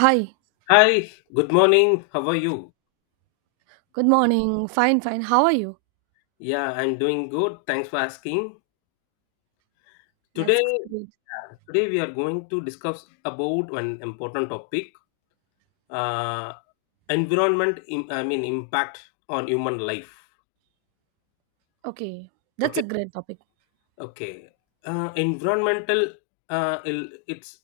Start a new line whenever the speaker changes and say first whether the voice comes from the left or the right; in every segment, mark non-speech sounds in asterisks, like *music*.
right: Hi,
left: Hi, good morning. How are you?
right: good morning. Fine, fine. How are you?
left: Yeah, I'm doing good. Thanks for asking.
right: That's
left: Today,
right: great.
left: yeah, today we are going to discuss about an important topic: uh, environment. Impact on human life.
right: Okay, that's
left: Okay,
right: a great topic.
left: okay. Environmental. Its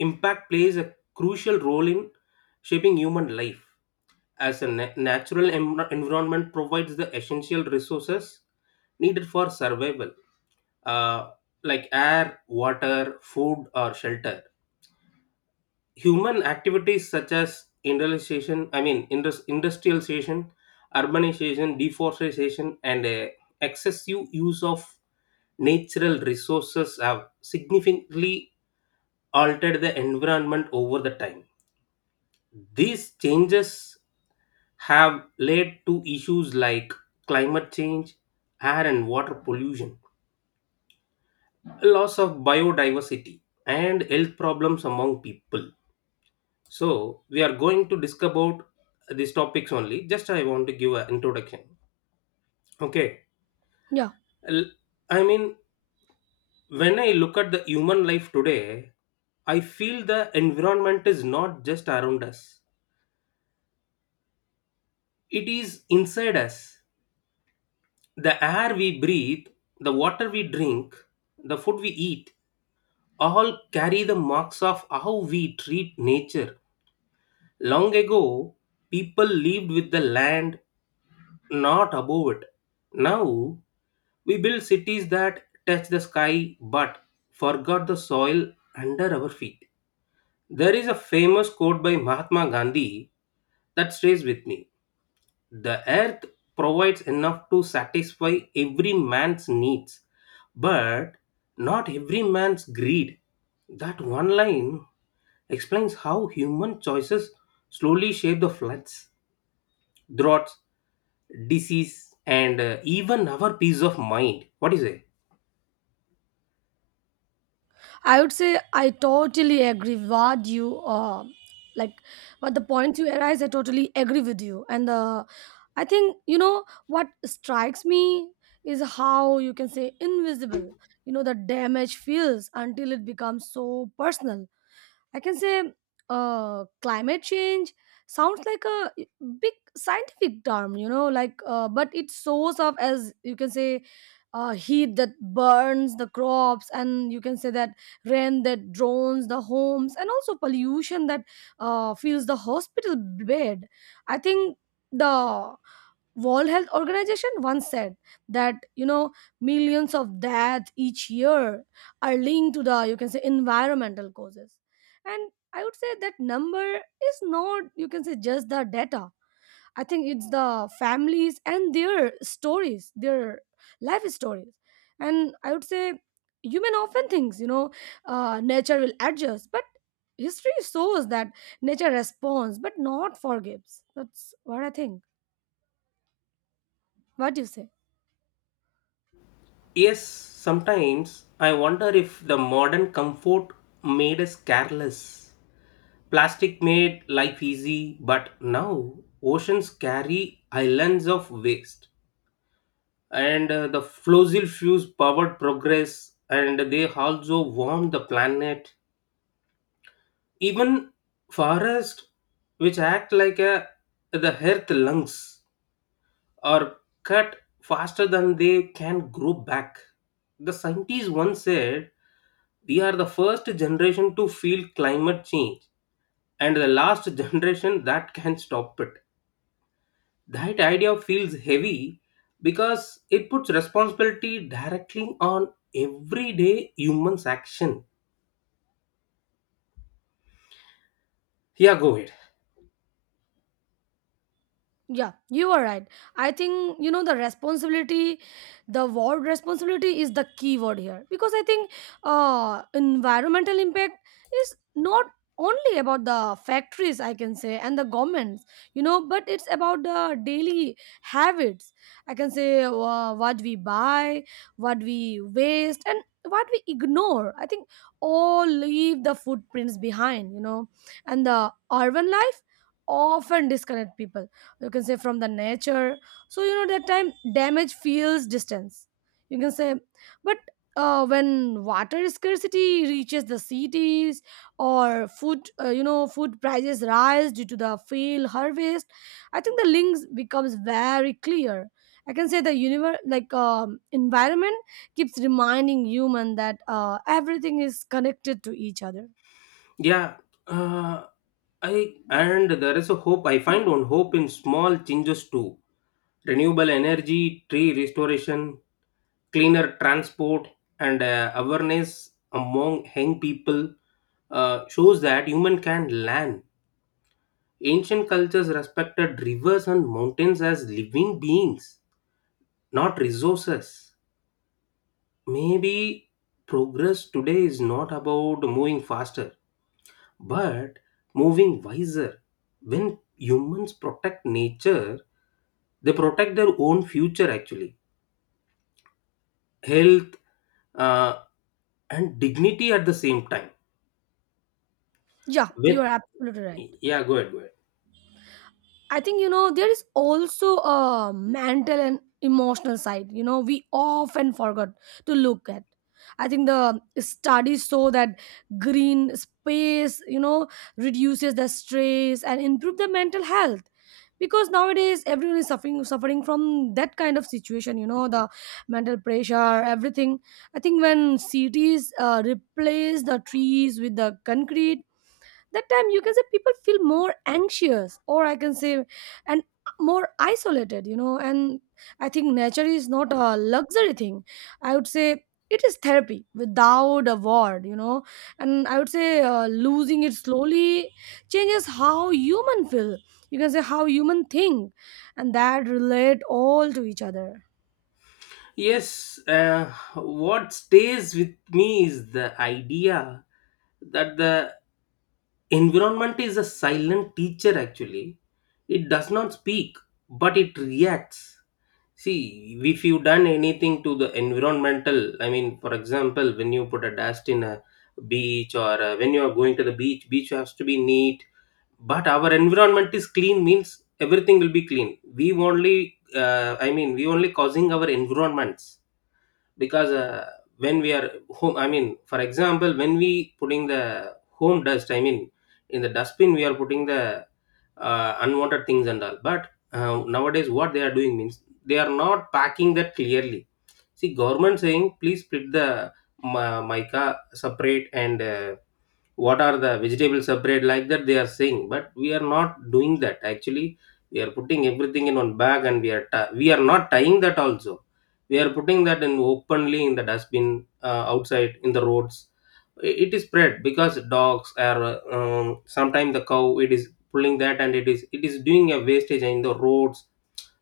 left: impact plays a crucial role in shaping human life. As a natural environment provides the essential resources needed for survival uh, like air, water, food, or shelter. Human activities such as industrialization, I mean, indus- industrialization, urbanization, deforestation, and excessive use of natural resources have significantly altered the environment over the time. These changes have led to issues like climate change, air and water pollution, loss of biodiversity, and health problems among people. So we are going to discuss about these topics only. Just I want to give an introduction. Okay.
right: Yeah,
left: L- I mean, when I look at the human life today, I feel the environment is not just around us. It is inside us. The air we breathe, the water we drink, the food we eat, all carry the marks of how we treat nature. Long ago, people lived with the land, not above it. Now we built cities that touch the sky but forgot the soil under our feet. There is a famous quote by Mahatma Gandhi that stays with me: the earth provides enough to satisfy every man's needs, but not every man's greed. That one line explains how human choices slowly shape the floods, droughts, disease, and even our peace of mind. What do you say?
right: I would say I totally agree what you like what the points you arise. I totally agree with you, and the I think you know what strikes me is how you can say invisible. You know the damage feels until it becomes so personal I can say climate change sounds like a big scientific term, you know, but it shows up as you can say heat that burns the crops, and you can say that rain that drones the homes, and also pollution that fills the hospital bed. I think the World Health Organization once said that you know millions of deaths each year are linked to the you can say environmental causes, and I would say that number is not you can say just the data. I think it's the families and their stories, their life stories, and I would say human often thinks nature will adjust, but history shows that nature responds but not forgives. That's what I think. What do you say?
left: Yes, sometimes I wonder if the modern comfort made us careless. Plastic made life easy, but now oceans carry islands of waste. And the fossil fuels powered progress, and they also warm the planet. Even forests, which act like a, the earth lungs, are cut faster than they can grow back. The scientist once said: we are the first generation to feel climate change and the last *laughs* generation that can stop it. That idea feels heavy because it puts responsibility directly on everyday humans' action. Yeah, go ahead.
right: Yeah, you are right. I think you know the responsibility, the word responsibility is the key word here because I think environmental impact is not only about the factories I can say and the governments, you know, but it's about the daily habits. I can say what we buy, what we waste, and what we ignore. I think all leave the footprints behind, you know, and the urban life often disconnect people you can say from the nature, so you know that time damage feels distance you can say, but when water scarcity reaches the cities or food food prices rise due to the failed harvest. I think the links becomes very clear. I can say the universe like environment keeps reminding human that everything is connected to each other.
left: Yeah, uh, I and there is a hope. I find one hope in small changes too. Renewable energy, tree restoration, cleaner transport and awareness among young people shows that human can learn. Ancient cultures respected rivers and mountains as living beings, not resources. Maybe progress today is not about moving faster, but moving wiser. When humans protect nature, they protect their own future actually, health, uh, and dignity at the same time.
right: Yeah, you are absolutely right.
left: Yeah, go ahead, go ahead.
right: I think you know there is also a mental and emotional side. You know we often forgot to look at. I think the studies show that green space, you know, reduces the stress and improve the mental health. Because nowadays everyone is suffering from that kind of situation, you know, the mental pressure, everything. I think when cities replace the trees with the concrete, that time you can say people feel more anxious or I can say, and more isolated, you know. And I think nature is not a luxury thing. I would say it is therapy without a word, you know. And I would say losing it slowly changes how human feel, you can say how human think, and that relate all to each other.
left: Yes, what stays with me is the idea that the environment is a silent teacher actually. It does not speak, but it reacts. See, if you done anything to the environmental, I mean, for example, when you put a dust in a beach or when you are going to the beach, beach has to be neat, but our environment is clean means everything will be clean. We only, I mean, we only causing our environments, because when we are home, I mean, for example, when we putting the home dust, I mean in the dustbin, we are putting the unwanted things and all. But nowadays what they are doing means they are not packing that clearly. See, government saying please split the mica separate and what are the vegetables separate, like that they are saying, but we are not doing that actually. We are putting everything in one bag and we are not tying that also. We are putting that in openly in the dustbin, outside in the roads. It is spread because dogs are, sometimes the cow, it is pulling that and it is doing a wastage in the roads.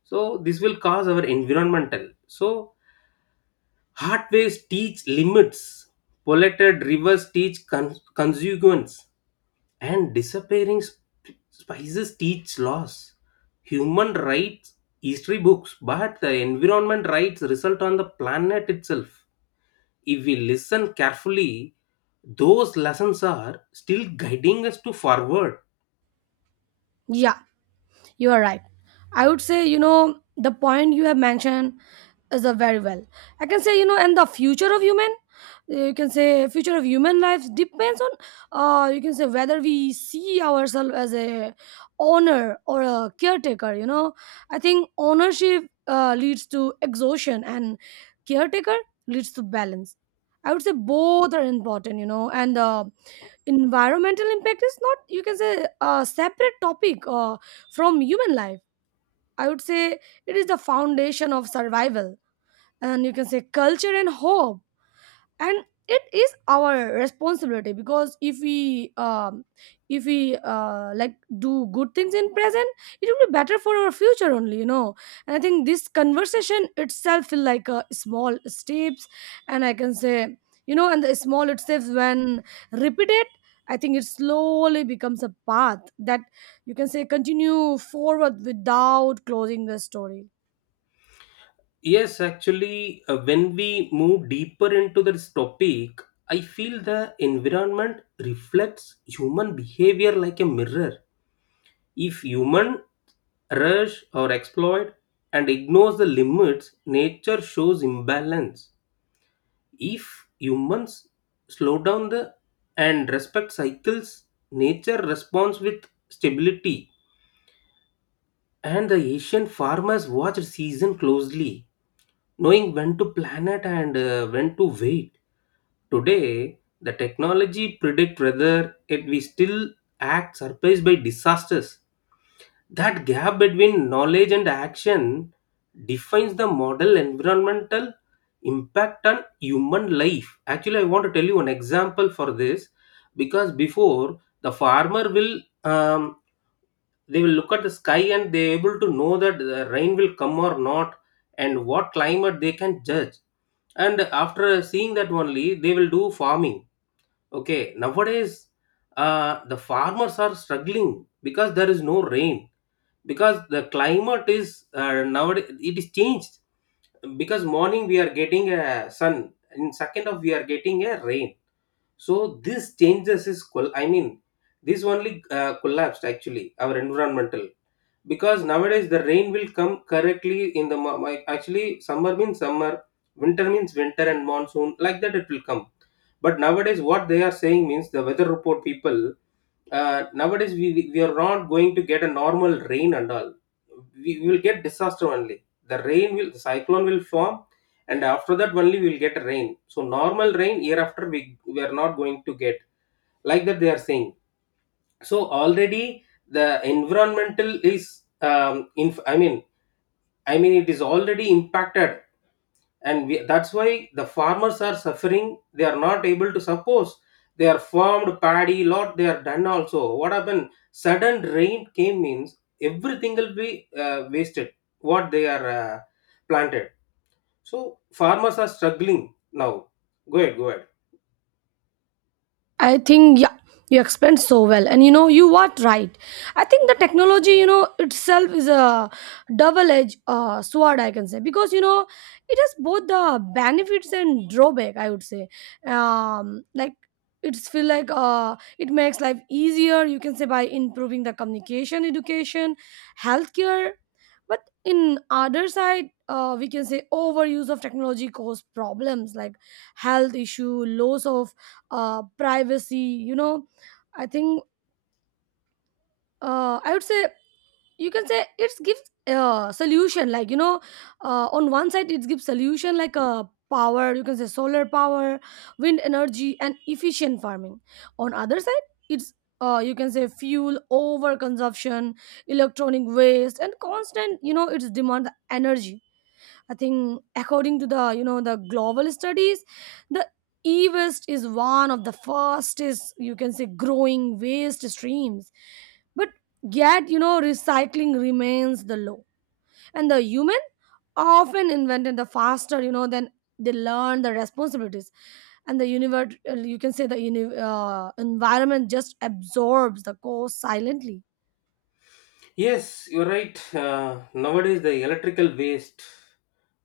left: So this will cause our environmental. So hard ways teach limits, polluted rivers teach consequence, and disappearing spices teach laws. Human rights history books, but the environment rights result on the planet itself. If we listen carefully, those lessons are still guiding us to forward.
right: Yeah. You are right. I would say, you know, the point you have mentioned is a very well. I can say, you know, and the future of human, you can say, future of human life depends on, you can say, whether we see ourselves as a owner or a caretaker. You know, I think ownership leads to exhaustion and caretaker leads to balance. I would say both are important, you know, and environmental impact is not you can say a separate topic from human life. I would say it is the foundation of survival, and you can say culture and hope, and it is our responsibility. Because if we like do good things in present, it will be better for our future only, you know. And I think this conversation itself feel like a small steps, and I can say, you know, and the small steps when repeated, I think it slowly becomes a path that you can say continue forward without closing the story.
left: Yes, actually, when we move deeper into this topic, I feel the environment reflects human behavior like a mirror. If human rush or exploit and ignores the limits, nature shows imbalance. If humans slow down the and respect cycles, nature responds with stability. And the Asian farmers watch season closely, knowing when to plant and when to wait. Today, the technology predict whether it we still act surprised by disasters. That gap between knowledge and action defines the model environmental impact on human life. Actually, I want to tell you an example for this, because before the farmer will, um, they will look at the sky and they able to know that the rain will come or not and what climate they can judge. And after seeing that only, they will do farming. Okay, nowadays the farmers are struggling because there is no rain, because the climate is, nowadays it is changed, because morning we are getting a sun, in second of we are getting a rain. So this changes is this only collapsed actually our environmental. Because nowadays the rain will come correctly in the actually summer means summer, winter means winter and monsoon, like that it will come. But nowadays what they are saying means the weather report people, nowadays we are not going to get a normal rain and all. We will get disaster only. The rain will, the cyclone will form and after that only we will get rain. So normal rain year after we are not going to get, like that they are saying. So already the environmental is, I mean it is already impacted. And we, that's why the farmers are suffering. They are not able to suppose they are farmed paddy lot, they are done also. What happened, sudden rain came means everything will be wasted, what they are planted. So farmers are struggling now. Go ahead, go ahead.
right: I think yeah, you explained so well, and you know you are right. I think the technology, you know, itself is a double-edged sword. I can say because you know it has both the benefits and drawback. I would say, like it's feel like it makes life easier. You can say by improving the communication, education, healthcare. But in other side, we can say overuse of technology cause problems like health issue, loss of privacy, you know. I think I would say you can say it gives solution like you know on one side it gives solution like power, you can say solar power, wind energy, and efficient farming. On other side it's you can say fuel over consumption, electronic waste, and constant you know it's demand energy. I think according to the you know the global studies, the e-waste is one of the fastest you can say growing waste streams. But yet you know recycling remains the low, and the human often invented the faster you know than they learn the responsibilities, and the universe you can say the environment just absorbs the cost silently.
left: Yes, you're right. Nowadays, the electrical waste.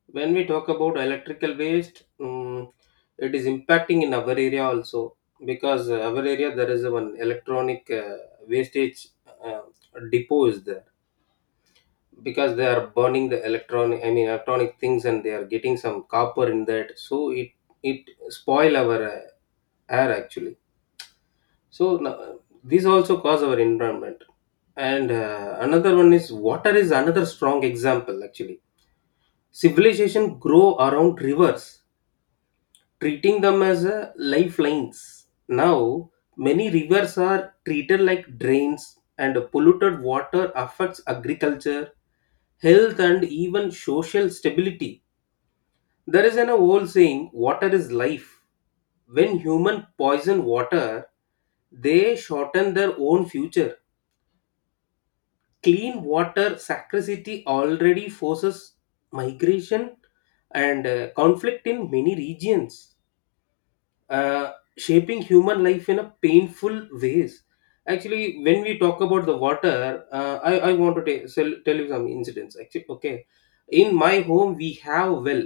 left: When we talk about electrical waste, mm, it is impacting in our area also, because our area there is one electronic wastage uh, depot is there, because they are burning the electronic. I mean, electronic things and they are getting some copper in that, so it spoil our air actually. So no-, these also cause our environment. And another one is, water is another strong example actually. Civilization grow around rivers, treating them as lifelines. Now many rivers are treated like drains, and polluted water affects agriculture, health, and even social stability. There is an old saying: "Water is life." When human poison water, they shorten their own future. Clean water scarcity already forces migration and conflict in many regions, shaping human life in a painful ways. Actually, when we talk about the water, I want to tell you some incidents. Actually, okay, in my home we have well.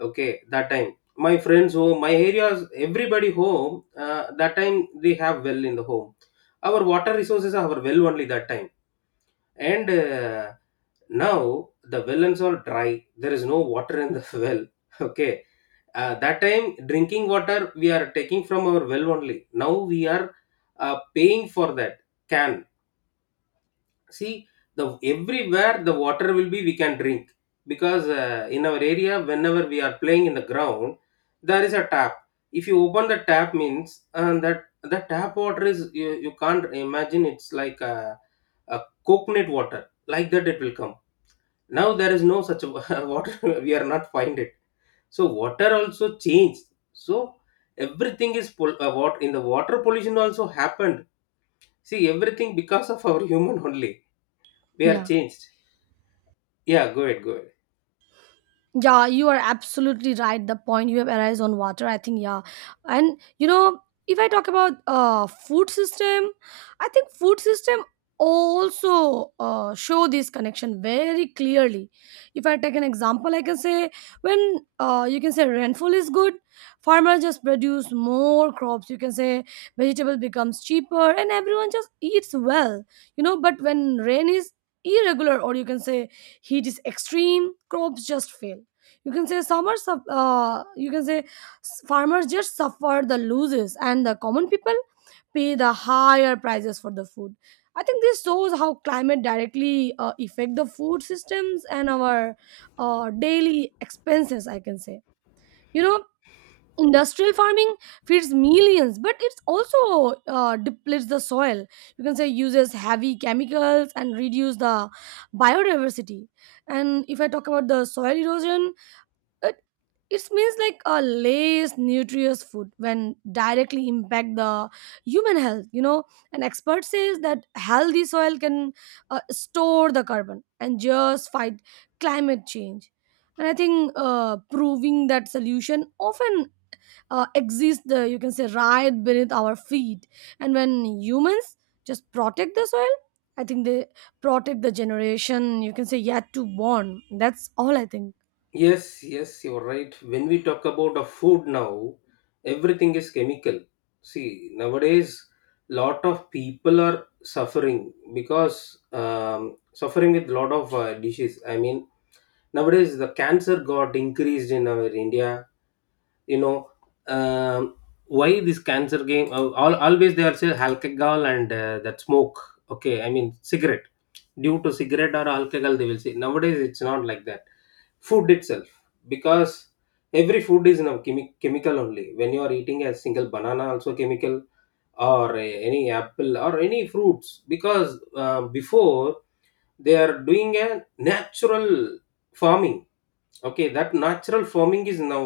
left: Okay, that time my friends home, my areas, everybody home. That time they have well in the home. Our water resources are our well only that time. And now the well wellens all dry. There is no water in the *laughs* well. Okay. That time drinking water we are taking from our well only. Now we are paying for that, can see. The everywhere the water will be we can drink, because in our area whenever we are playing in the ground, there is a tap. If you open the tap means, and that the tap water is, you can't imagine, it's like a coconut water, like that it will come. Now there is no such a *laughs* water, we are not find it. So water also changed. So everything is pol-, what, in the water pollution also happened. See everything because of our *laughs* human only, we are
right: Yeah.
left: changed. Yeah, go ahead, go ahead.
right: Yeah, you are absolutely right. The point you have arise on water, I think, yeah. And you know, if I talk about food system, I think food system also show this connection very clearly. If I take an example, I can say when you can say rainfall is good, farmers just produce more crops. You can say vegetable becomes cheaper, and everyone just eats well. You know, but when rain is irregular or you can say heat is extreme, crops just fail. You can say you can say farmers just suffer the losses and the common people pay the higher prices for the food. I think this shows how climate directly affect the food systems and our daily expenses I can say, you know. Industrial farming feeds millions, but it also depletes the soil, you can say uses heavy chemicals and reduce the biodiversity. And if I talk about the soil erosion, it, it means like a less nutritious food when directly impact the human health, you know. An expert says that healthy soil can store the carbon and just fight climate change. And I think proving that solution often exists, you can say right beneath our feet. And when humans just protect the soil, I think they protect the generation you can say yet to born. That's all I think.
left: Yes, yes, you're right. When we talk about a food now, everything is chemical. See nowadays lot of people are suffering because, suffering with lot of disease. I mean nowadays the cancer got increased in our India, you know. um, why this cancer game, al always they are say alcohol and that smoke, okay, I mean cigarette. Due to cigarette or alcohol they will say. Nowadays it's not like that, food itself. Because every food is now chemical only. When you are eating a single banana also chemical, or any apple or any fruits. Because before they are doing a natural farming. Okay, that natural farming is now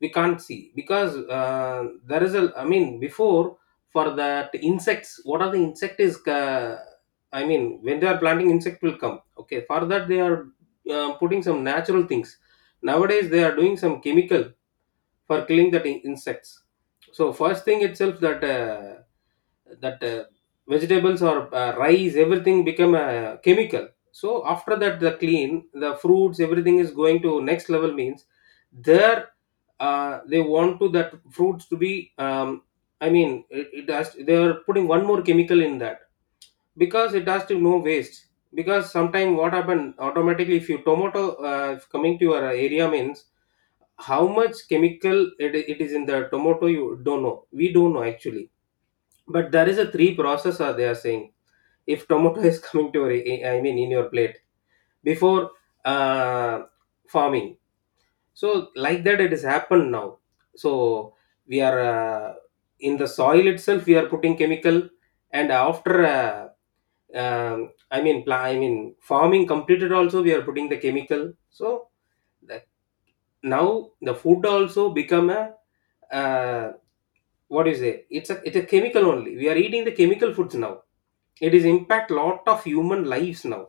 left: we can't see, because there is a, I mean before, for that insects, what are the insect is, I mean when they are planting insect will come. Okay, for that they are putting some natural things. Nowadays they are doing some chemical for killing that insects. So first thing itself, that that uh, vegetables or rice, everything become a chemical. So after that, the clean, the fruits, everything is going to next level means there, they want to that fruits to be, I mean, it has, they are putting one more chemical in that because it has to no waste. Because sometime what happen automatically, if you tomato, if coming to your area means how much chemical it is in the tomato, you don't know, we don't know actually. But there is a three process are they are saying, if tomato *laughs* is coming to your I mean in your plate before, uh, farming. So like that it has happened now. So we are, in the soil itself we are putting chemical, and after I mean, I mean farming completed also, we are putting the chemical. So that now the food also become a, uh, what do you say, it's a chemical only, we are eating the chemical foods now. It is impact lot of human lives now.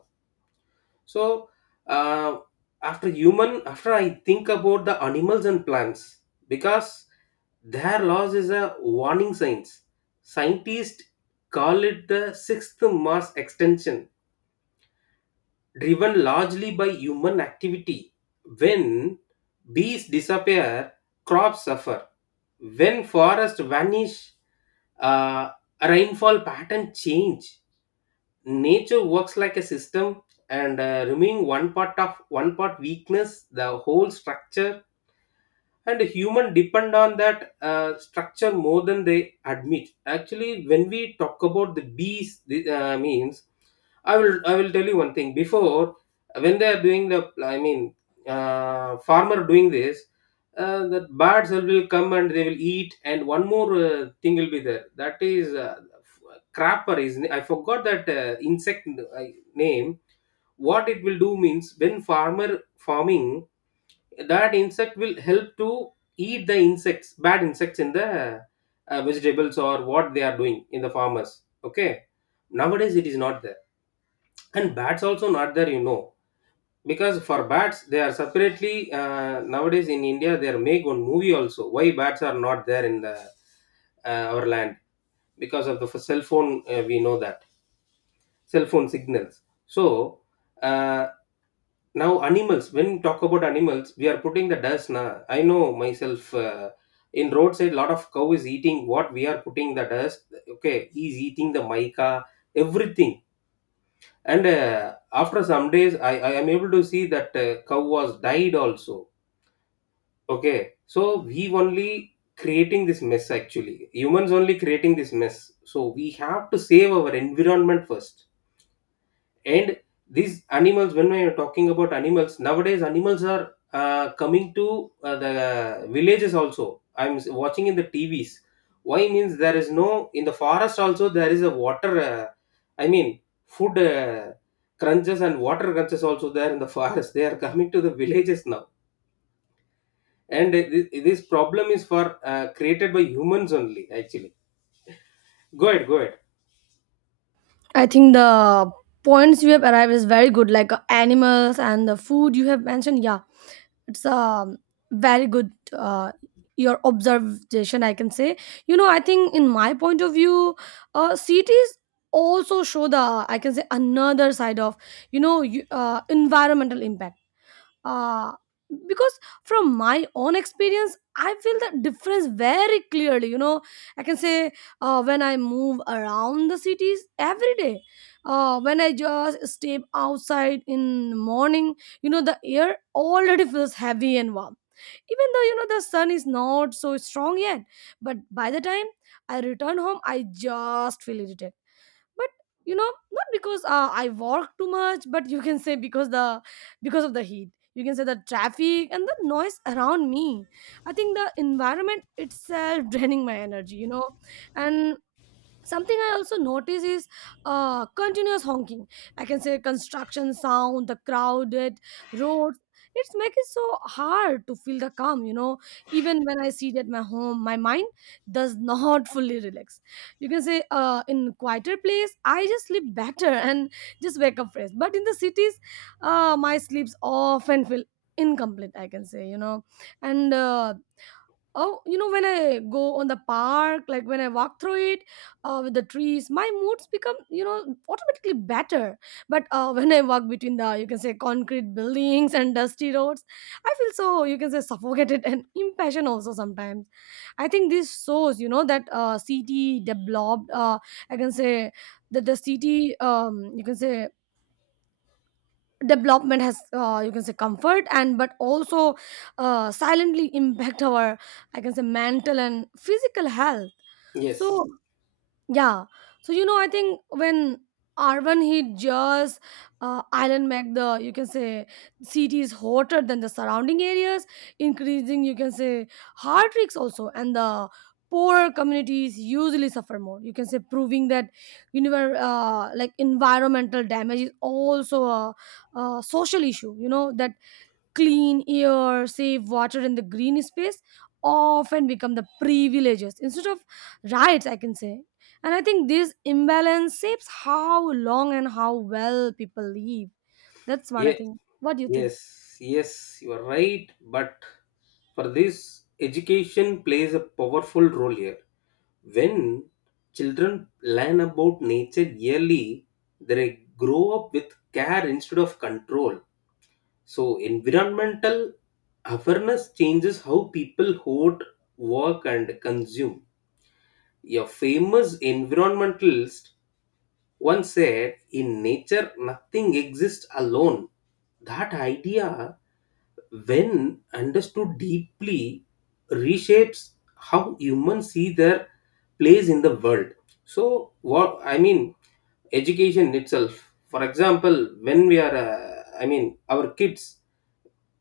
left: So uh, after human, after I think about the animals and plants, because their loss is a warning signs. Scientists call it the sixth mass extinction, driven largely by human activity. When bees disappear, crops suffer. When forests vanish, uh, rainfall pattern change. Nature works like a system, and removing one part of one part weakness the whole structure. And human depend on that structure more than they admit. Actually, when we talk about the bees, means, I will I will tell you one thing. Before, when they are doing the, I mean, farmer doing this, the birds will come and they will eat, and one more thing will be there, that is, crapper is, I forgot that insect uh, name. What it will do means, when farmer farming, that insect will help to eat the insects, bad insects in the vegetables, or what they are doing in the farmers. Okay, nowadays it is not there. And bats also not there, you know. Because for bats, they are separately, nowadays in India they are make one movie also, why bats are not there in the our land, because of the cell phone. We know that cell phone signals. So uh, now animals, when we talk about animals, we are putting the dust na, I know myself. In roadside lot of cow is eating, what we are putting the dust. Okay, he's eating the mica, everything. And after some days I am able to see that cow was died also. Okay, so we only creating this mess, actually humans only creating this mess. So we have to save our environment first. And these animals, when we are talking about animals, nowadays animals are coming to the villages also, I'm watching in the TVs. Why means, there is no in the forest also, there is a water, I mean food crunches and water crunches also there in the *laughs* forest, they are coming to the villages now. And this problem is for created by humans only actually. Go ahead, go ahead.
right: I think the points you have arrived is very good, like animals and the food you have mentioned. Yeah, it's very good. Your observation, I can say. You know, I think in my point of view, cities also show the I can say another side of you know environmental impact, uh, because from my own experience I feel the difference very clearly, you know. I can say when I move around the cities every day, when I just step outside in the morning, you know the air already feels heavy and warm, even though you know the sun is not so strong yet. But by the time I return home I just feel irritated, but you know not because I walk too much, but you can say because the because of the heat, you can say the traffic and the noise around me. I think the environment itself *laughs* draining my energy, you know. And something I also notice is continuous honking, I can say construction sound, the crowded roads. It's make it so hard to feel the calm, you know. Even when I sit at my home my mind does *laughs* not fully relax. You can say in quieter place I just sleep better *laughs* and just wake up fresh, but in the cities my sleeps often feel incomplete I can say, you know. And Oh, you know, when I go on the park, like when I walk through it with the trees, my moods become, you know, automatically better. But *laughs* when I walk between the, you can say, concrete buildings and dusty roads, I feel so, you can say, suffocated *laughs* and impatient also sometimes. I think this shows, you know, that city developed, I can say, that the city, you can say, development has you can say comfort and but also silently impact our I can say mental and physical health,
left: Yes.
right: so yeah. So you know, I think when Arvan hit Jaws, island make the you can say cities hotter than the surrounding areas, increasing you can say heart risks also, and the poorer communities usually suffer more. You can say proving that like environmental damage is also a social issue. You know that clean air, safe water, and the green space often become the privileges instead of rights, I can say. And I think this imbalance shapes how long and how well people live. That's what I think. What do you think?
left: Yes, yes, you are right. But for this, education plays a powerful role here. When children learn about nature yearly, they grow up with care instead of control. So, environmental awareness changes how people hoard, work, and consume. A famous environmentalist once said, in nature, nothing exists alone. That idea, when understood deeply, reshapes how humans see their place in the world. So, what I mean, education itself. For example, when we are, I mean, our kids.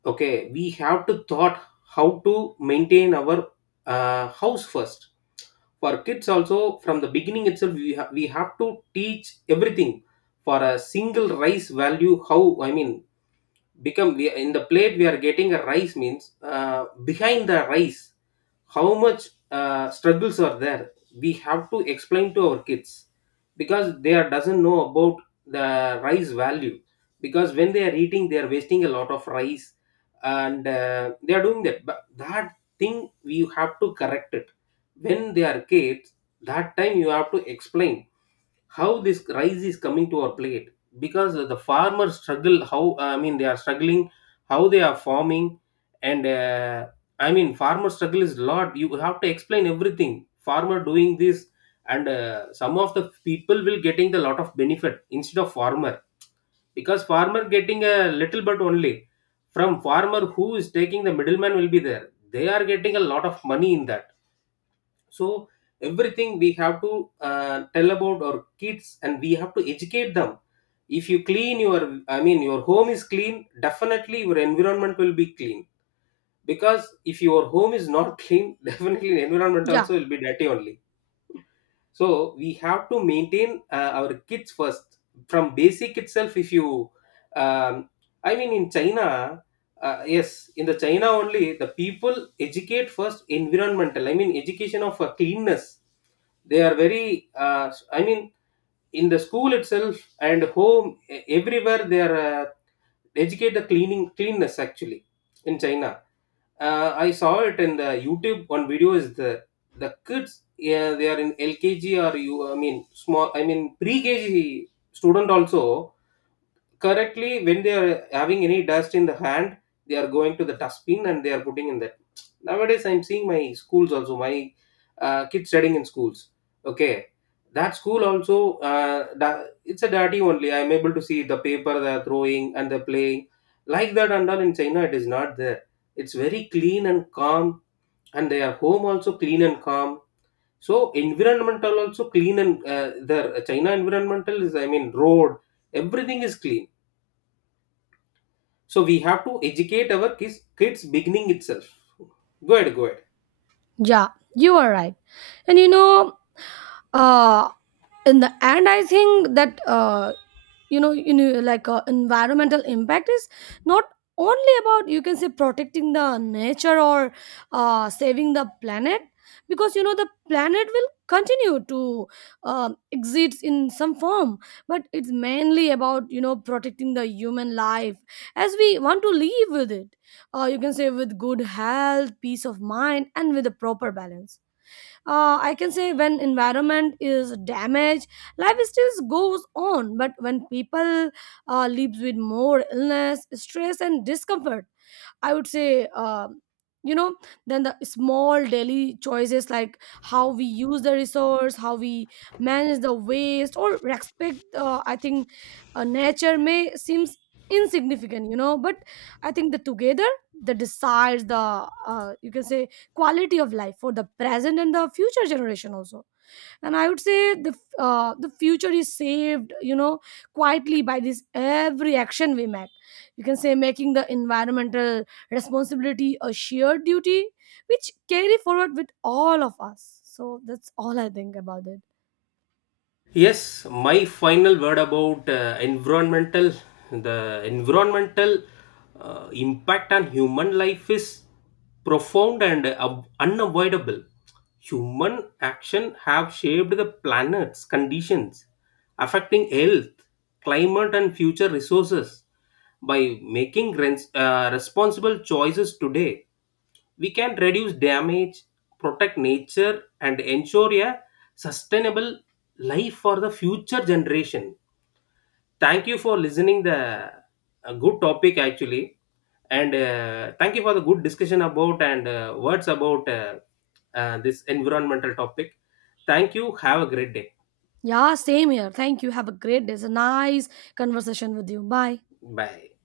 left: Okay, we have to thought how to maintain our house first. For kids also, from the beginning itself, we have to teach everything for a single rice value. How I mean, become we in the plate we are getting a rice means behind the rice how much struggles are there, we have to explain to our kids, because they are doesn't know about the rice value, because when they are eating they are wasting a lot of rice. And they are doing that, but that thing we have to correct it when they are kids. That time you have to explain how this rice is coming to our plate, because the farmers struggle, how I mean, they are struggling, how they are farming. And I mean, farmer struggle is lot, you have to explain everything farmer doing this. And some of the people will getting the lot of benefit instead of farmer, because farmer getting a little bit only. From farmer who is taking, the middleman will be there, they are getting a lot of money in that. So everything we have to tell about our kids and we have to educate them. If you clean your, I mean your home is clean, definitely your environment will be clean. Because if your home is not clean, *laughs* definitely environment
right: Yeah.
left: also will be dirty only. So we have to maintain our kids first from basic itself. If you um, I mean in China, yes, in the China only, the people educate first environmental, I mean education of cleanness. They are very I mean, in the school itself and home, everywhere they are educate the cleaning, cleanness actually. In China, I saw it in the YouTube, one video is the kids, yeah, they are in LKG, or you I mean small, I mean pre-KG student also, correctly when they are having any dust in the hand, they are going to the dustbin and they are putting in that. Nowadays I'm seeing my schools also, my kids studying in schools. Okay, that school also it's a dirty only, I'm able to see the paper they are throwing and they're playing like that and all. In China it is not there, it's very clean and calm, and their home also clean and calm. So environmental also clean, and the China environmental is, I mean road, everything is clean. So we have to educate our kids beginning itself. Go ahead, go ahead.
right: Yeah, you are right. And you know, uh, in the end, I think that you know, like environmental impact is not only about you can say protecting the nature or saving the planet, because you know the planet will continue to exist in some form, but it's mainly about you know protecting the human life as we want to live with it, you can say with good health, peace of mind, and with a proper balance. I can say when environment is damaged life still goes on, but when people lives with more illness, stress, and discomfort, I would say, you know, then the small daily choices like how we use the resource, how we manage the waste, or respect. I think nature may seems insignificant, you know, but I think the together that decides the you can say quality of life for the present and the future generation also. And I would say the the future is saved, you know, quietly by this every action we make, you can say making the environmental responsibility a shared duty which carry forward with all of us. So that's all I think about it.
left: Yes, my final word about environmental, the environmental impact on human life is profound and unavoidable. Human action have shaped the planet's conditions, affecting health, climate, and future resources. By making responsible choices today, we can reduce damage, protect nature, and ensure a sustainable life for the future generation. Thank you for listening. The, a good topic actually, and thank you for the good discussion about, and words about this environmental topic. Thank you. Have a great day.
right: Yeah, same here, thank you, have a great day. It's a nice conversation with you. Bye.
left: Bye.